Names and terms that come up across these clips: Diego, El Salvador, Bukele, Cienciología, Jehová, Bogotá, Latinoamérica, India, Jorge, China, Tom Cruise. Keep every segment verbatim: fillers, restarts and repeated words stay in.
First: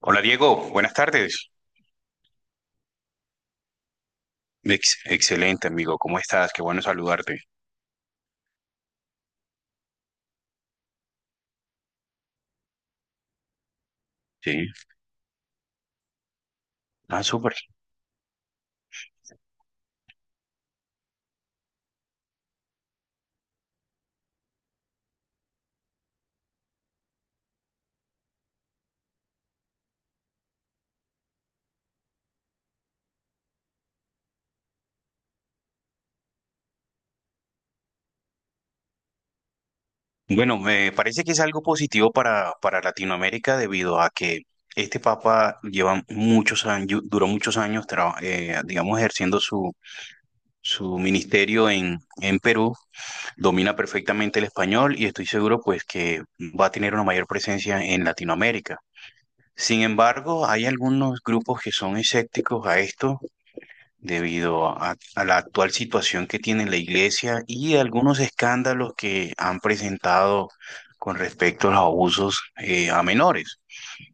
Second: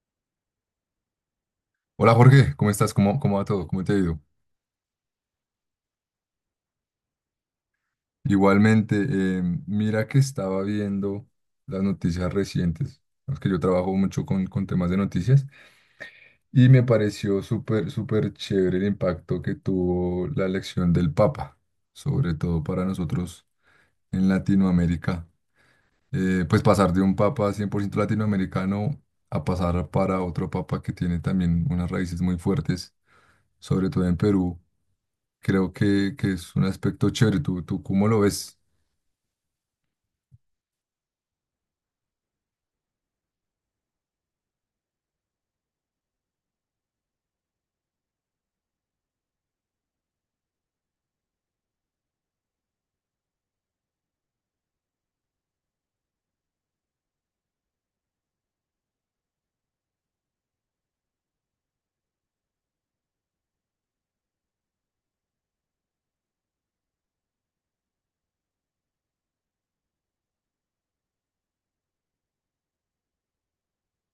Hola Diego, buenas tardes. Hola Jorge, ¿cómo estás? ¿Cómo, cómo va todo? ¿Cómo te ha ido? Ex- excelente amigo, ¿cómo estás? Qué bueno saludarte. Igualmente, eh, mira que estaba viendo las noticias recientes, es que yo trabajo mucho con, con Sí, temas de noticias, y me ah, pareció súper. súper, súper chévere el impacto que tuvo la elección del Papa, sobre todo para nosotros en Latinoamérica. Eh, pues pasar de un Papa cien por ciento latinoamericano a pasar para otro Papa que tiene también unas raíces muy fuertes, sobre todo en Perú. Creo que, que es un aspecto chévere. ¿Tú, tú cómo lo ves? Bueno, me parece que es algo positivo para, para Latinoamérica debido a que este papa lleva muchos años, duró muchos años, tra- eh, digamos, ejerciendo su, su ministerio en, en Perú, domina perfectamente el español y estoy seguro pues que va a tener una mayor presencia en Latinoamérica. Sin embargo, hay algunos grupos que son escépticos a esto debido a, a la actual situación que tiene la iglesia y algunos escándalos que han presentado con respecto a los abusos eh, a menores,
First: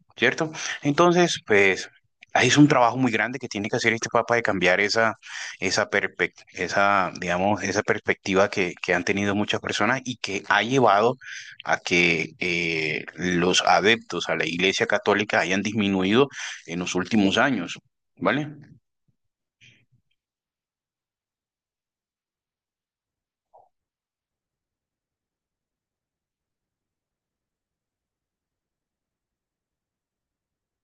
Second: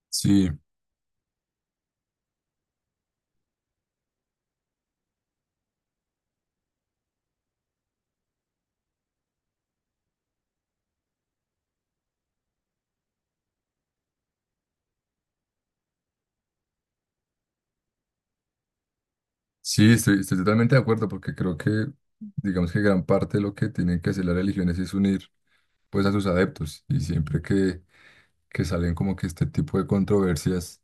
Sí, ¿cierto? Entonces, pues ahí es un trabajo muy grande que tiene que hacer este Papa de cambiar esa, esa, perspect- esa, digamos, esa perspectiva que, que, han tenido muchas personas y que ha llevado a que eh, los adeptos a la Iglesia Católica hayan disminuido en los últimos años, ¿vale? sí, estoy, estoy totalmente de acuerdo porque creo que, digamos que gran parte de lo que tienen que hacer las religiones es unir pues a sus adeptos y siempre que, que salen como que este tipo de controversias,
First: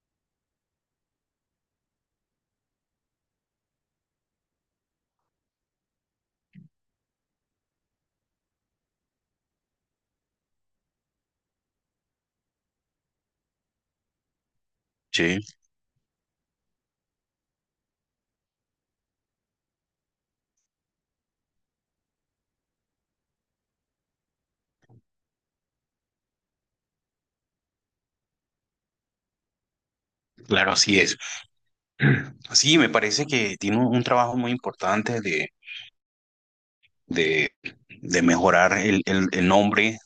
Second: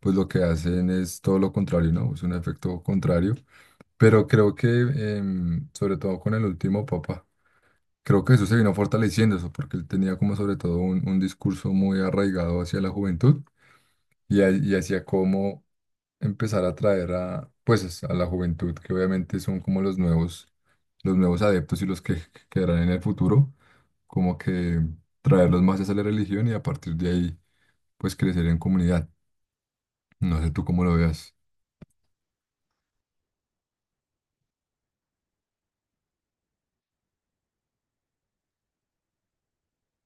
pues lo que hacen es todo lo contrario, ¿no? Es un efecto contrario. Pero creo que, em, sobre todo con el último papa, creo que eso se vino fortaleciendo eso porque él tenía como sobre todo un, un discurso muy arraigado hacia la juventud y, ha- y hacia Sí, cómo empezar a traer a, pues, a la juventud, que obviamente son como los nuevos, los nuevos adeptos y los que quedarán en el futuro, como que traerlos más hacia la religión y a partir de ahí, pues, crecer en comunidad. No sé tú claro, cómo lo así es. veas. Sí, me parece que tiene un un trabajo muy importante de, de, de mejorar el, el, el nombre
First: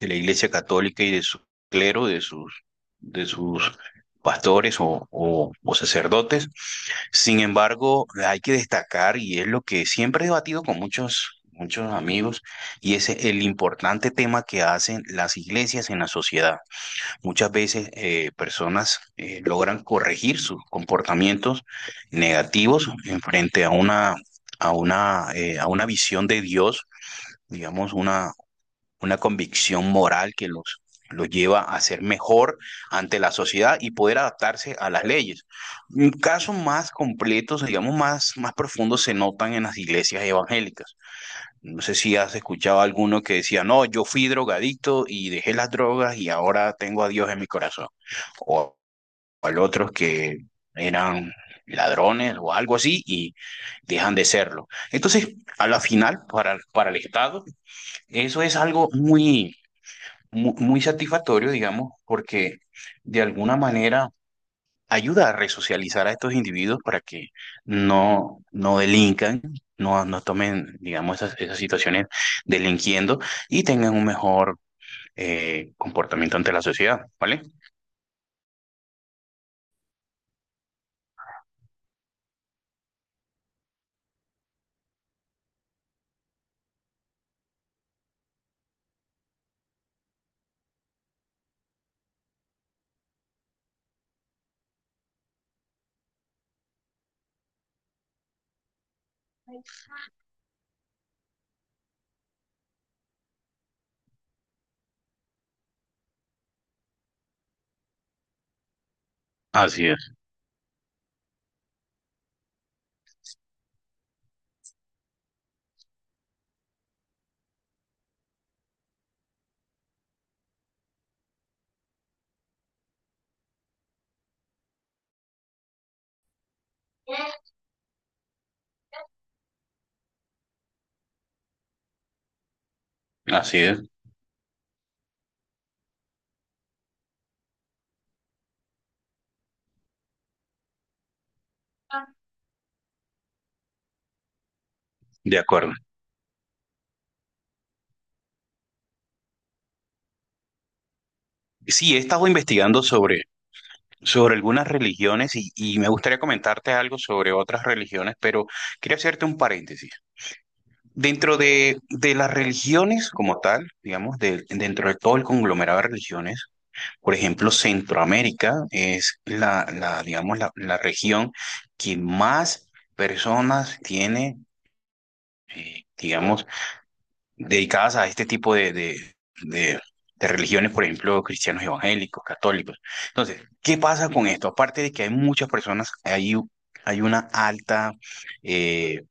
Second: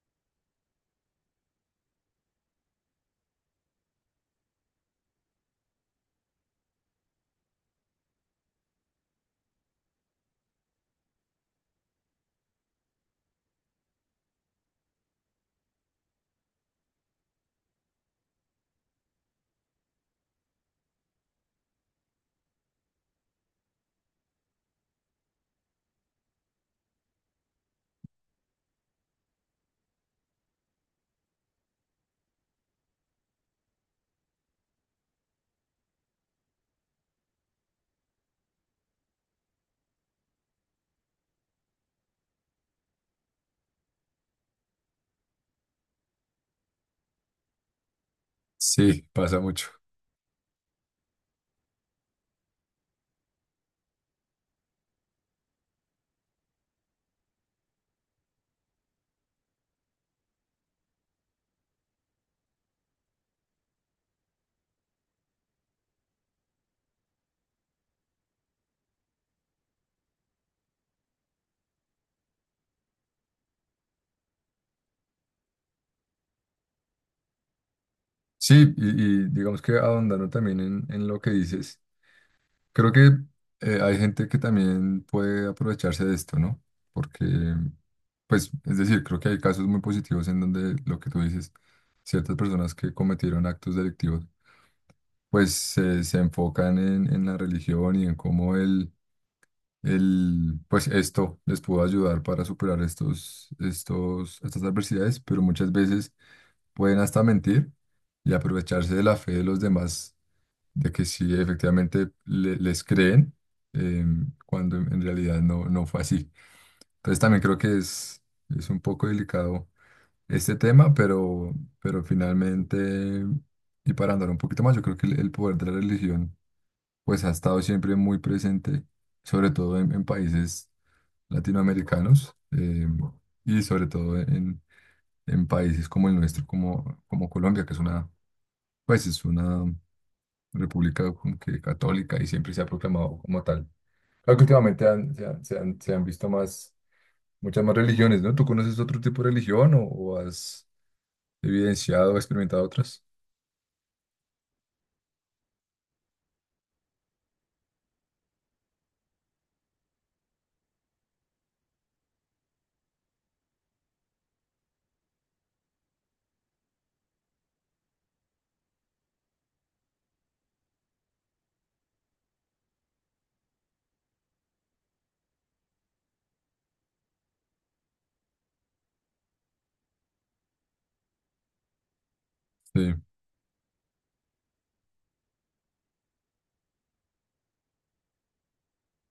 de la Iglesia Católica y de su clero, de sus, de sus pastores o, o, o sacerdotes. Sin embargo, hay que destacar, y es lo que siempre he debatido con muchos, muchos amigos, y es el importante tema que hacen las iglesias en la sociedad. Muchas veces eh, personas eh, logran corregir sus comportamientos negativos en frente a una, a una, eh, a una visión de Dios, digamos, una, una convicción moral que los, los lleva a ser mejor ante la sociedad y poder adaptarse a las leyes. Casos más completos, digamos, más, más profundos se notan en las iglesias evangélicas. No sé si has escuchado a alguno que decía, no, yo fui drogadicto y dejé las drogas y ahora tengo a Dios en mi corazón. O Sí, pasa al mucho. otros que eran ladrones o algo así y dejan de serlo. Entonces, a la final, para, para el Estado, eso es algo muy, muy, muy satisfactorio, digamos, porque de alguna manera ayuda a resocializar a estos individuos para que no, no delincan, no, no tomen, digamos, esas, esas situaciones delinquiendo y tengan un mejor eh, comportamiento ante la sociedad, ¿vale? Sí, y, y digamos que ahondando también en, en lo que dices. Creo que eh, hay gente que también puede aprovecharse de esto, ¿no? Porque, pues, es decir, creo que hay casos muy positivos en donde lo que tú dices, ciertas personas que cometieron actos delictivos, pues se se enfocan en, en la religión y en cómo el, el, pues esto les pudo ayudar para superar estos, estos, estas adversidades, pero muchas veces pueden hasta mentir y aprovecharse de la fe de los Así es, demás de que sí, efectivamente le- les creen, eh, cuando en realidad no, no fue así. Entonces también creo que es, es un poco delicado este tema, pero, pero finalmente, y para andar un poquito más, yo creo que el, el poder de la religión pues ha estado siempre muy presente, sobre todo en, en países latinoamericanos eh, así y es, sobre todo en, en países como el nuestro, como, como Colombia, que es una, pues es una república como que católica y siempre se ha proclamado como tal. Claro que últimamente han- se de han, se acuerdo. han- se han visto más, muchas más religiones, ¿no? ¿Tú conoces otro tipo de religión o, o has Sí, he evidenciado o estado experimentado investigando otras? sobre, sobre algunas religiones y, y me gustaría comentarte algo sobre otras religiones, pero quería hacerte un paréntesis. Dentro de, de las religiones como tal, digamos, de- dentro de todo el conglomerado de religiones, por ejemplo, Centroamérica es la, la digamos, la, la región que más personas tiene, eh, digamos, dedicadas a este tipo de, de, de, de religiones, por ejemplo, cristianos evangélicos, católicos. Sí, Entonces, ¿qué pasa con esto? Aparte de que hay muchas personas, hay, u- hay una alta, eh,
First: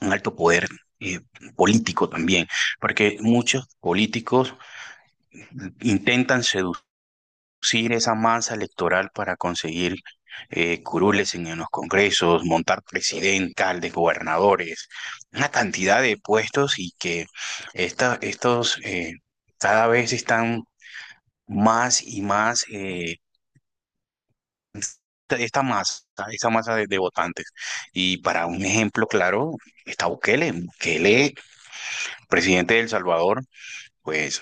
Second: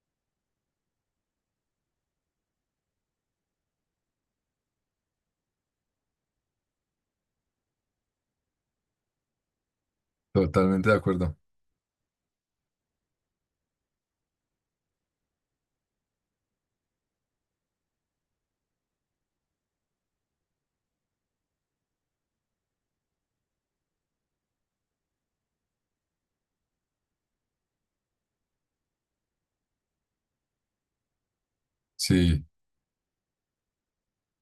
un alto poder eh, político también, porque muchos políticos intentan seducir producir esa masa electoral para conseguir eh, totalmente de curules acuerdo. en, en los congresos, montar presidentes, alcaldes, gobernadores, una cantidad de puestos y que esta, estos eh, cada vez están más y más, eh, esta masa, esta masa de, de votantes. Y para un ejemplo claro, está Bukele, Bukele, Sí, presidente de El Salvador, pues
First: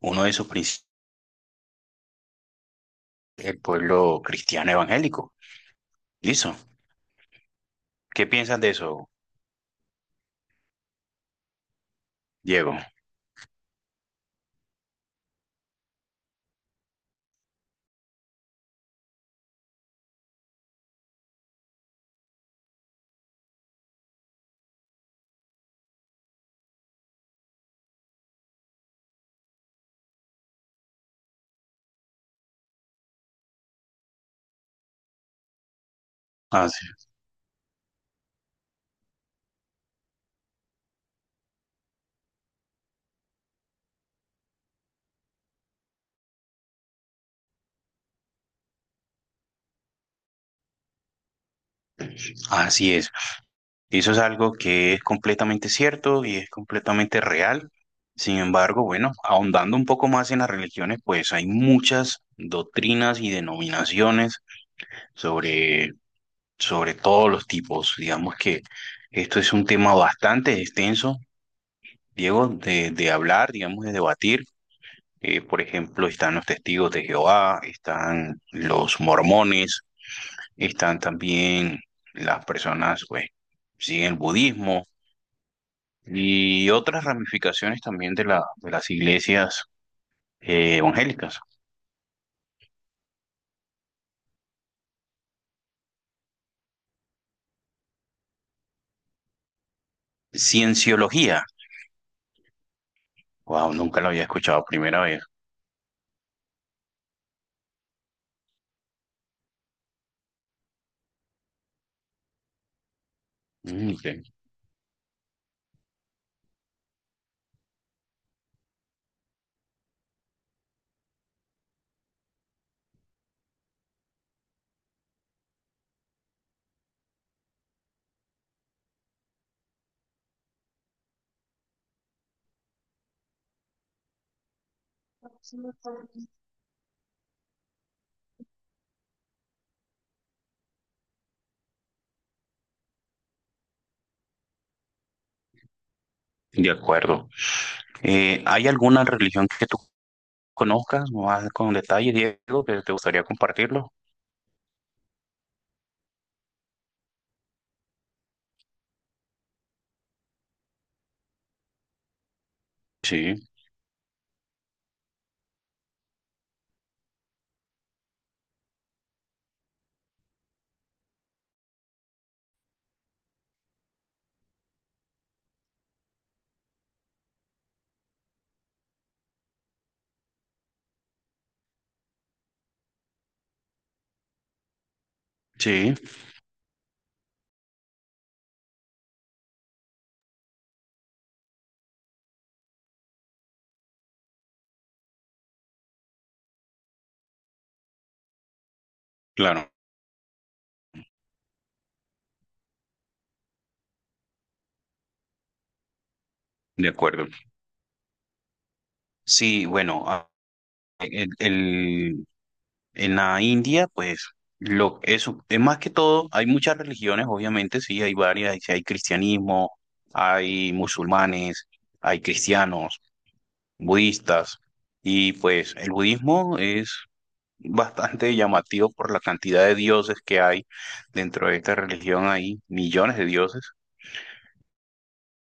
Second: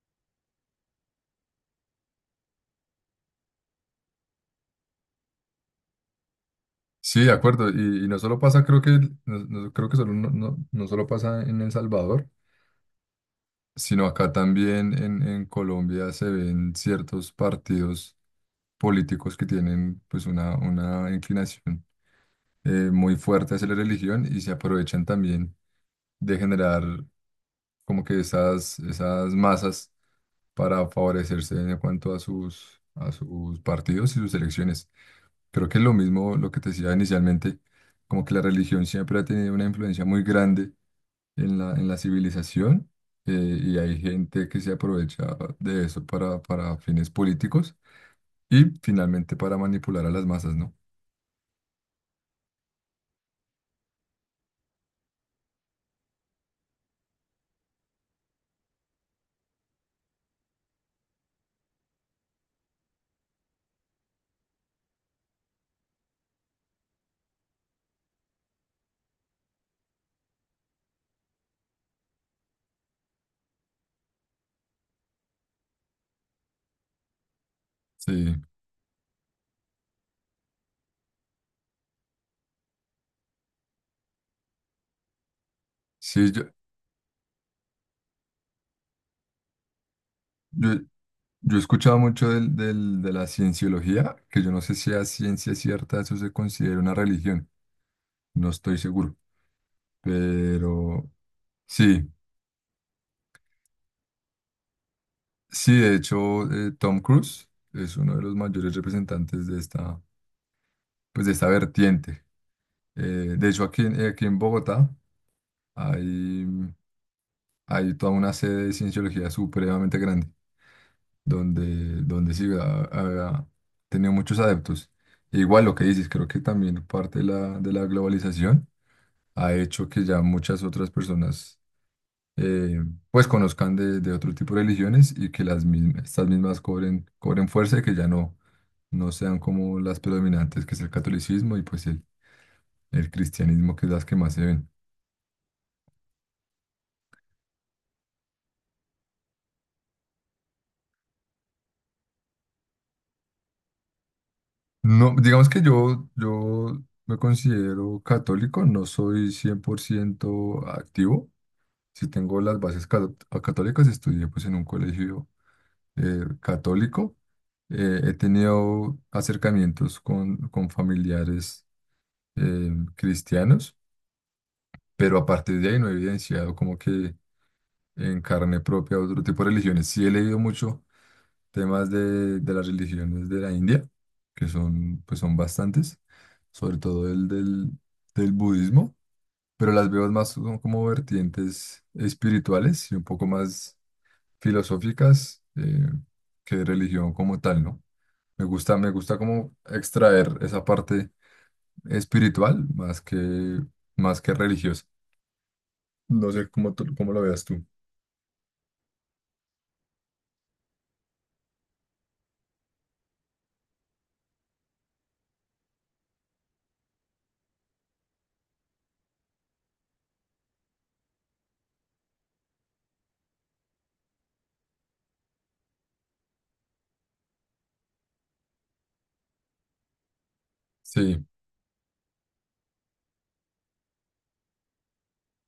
uno de sus principios, el pueblo cristiano evangélico. Listo. sí, de acuerdo. Y, y no ¿Qué solo piensas pasa, de creo que, eso, no, no- creo que solo, no, no- no solo pasa en El Salvador, Diego? sino acá también en, en Colombia se ven ciertos partidos políticos que tienen pues una, una inclinación. Eh, muy fuerte hacia la religión y se aprovechan también de generar como que esas, esas masas para favorecerse en cuanto a sus, a sus partidos y sus elecciones. Creo que es lo mismo lo que te Así, decía inicialmente, como que la religión siempre ha tenido una influencia muy grande en la, en la civilización eh, y hay gente que se aprovecha de eso para, para fines políticos y finalmente para manipular a las masas, ¿no? así es. Eso es algo que es completamente cierto y es completamente real. Sin embargo, bueno, ahondando un poco más en las religiones, pues hay muchas doctrinas y denominaciones sobre, sobre todos los tipos. Digamos que esto es un tema bastante extenso, Diego, de, de hablar, digamos, de debatir. Eh, por ejemplo, están los testigos de Jehová, Sí, están los mormones, están también las personas, pues, siguen el budismo sí, yo, y otras ramificaciones también de, la, de las iglesias eh, yo- evangélicas. yo he escuchado mucho del, del- de la cienciología, que yo no sé si a ciencia cierta eso se considera una religión, no estoy seguro, pero Cienciología. sí, Wow, nunca lo había escuchado, primera vez. sí, de hecho eh, Tom Cruise es uno de los mayores representantes de esta, pues de esta vertiente. Eh, de hecho aquí, Mm, en- aquí ok. en Bogotá hay, hay toda una sede de cienciología supremamente grande, donde, donde sí ha, ha tenido muchos adeptos. E igual lo que dices, creo que también parte de la, de la globalización ha hecho que ya muchas otras personas eh, pues conozcan de, de otro tipo de religiones y que las mismas, estas mismas cobren, cobren fuerza y que ya no, no sean como las predominantes, que es el catolicismo y pues el, el cristianismo, que es las que más se ven. De acuerdo. Eh, ¿hay alguna religión que tú conozcas más con detalle, Diego, que te gustaría compartirlo? No, digamos que yo, yo me considero católico, no soy cien por ciento activo. Si tengo las bases ca- Sí, católicas, estudié pues en un colegio eh, católico. Eh, he tenido acercamientos con, con familiares eh, cristianos, pero a partir de ahí no he evidenciado como que en carne propia otro tipo de religiones. Sí he leído mucho temas de, de las religiones de la India, que son, pues son sí, bastantes, sobre todo el del, del budismo, pero las veo más como como vertientes espirituales y un poco más filosóficas eh, que de religión como tal, ¿no? Me gusta, me gusta como claro, extraer esa parte espiritual más que, más que religiosa. No sé cómo, de tú- cómo lo acuerdo. veas tú. Sí, bueno, a- el, el- en la India, pues, lo, eso, es más que todo, hay muchas religiones, obviamente, sí, hay varias, hay, hay cristianismo, hay musulmanes, hay cristianos, budistas, y pues el budismo es bastante llamativo por la cantidad de dioses que hay Sí, dentro de esta religión, hay millones de dioses,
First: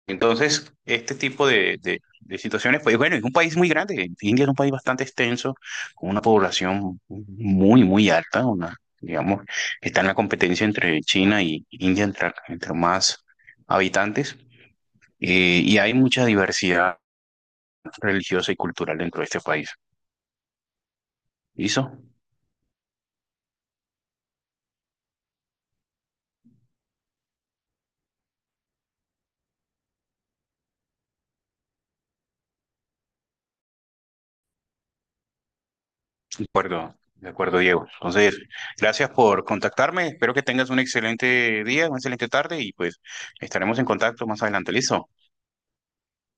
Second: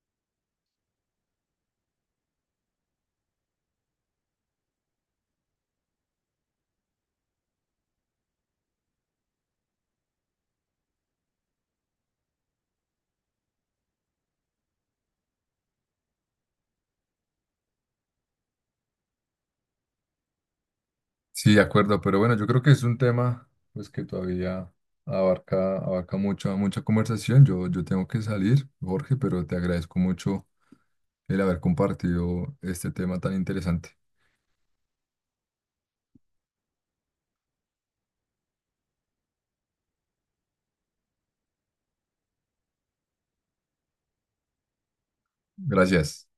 entonces, este tipo de, de- de situaciones, pues bueno, es un país muy grande. India es un país bastante extenso, con una población muy, muy alta. Una, digamos, está en la competencia entre China y India, entre, entre más habitantes. Eh, y hay mucha diversidad religiosa y cultural dentro de este país. sí, de ¿Listo? acuerdo, pero bueno, yo creo que es un tema pues que todavía abarca, abarca mucha, mucha conversación. Yo, yo tengo que salir, Jorge, pero te agradezco mucho el haber compartido este tema tan interesante. De acuerdo, de acuerdo, Diego. Entonces, gracias por contactarme. Espero que tengas un excelente día, una excelente tarde y pues estaremos en contacto más adelante. ¿Listo? Gracias.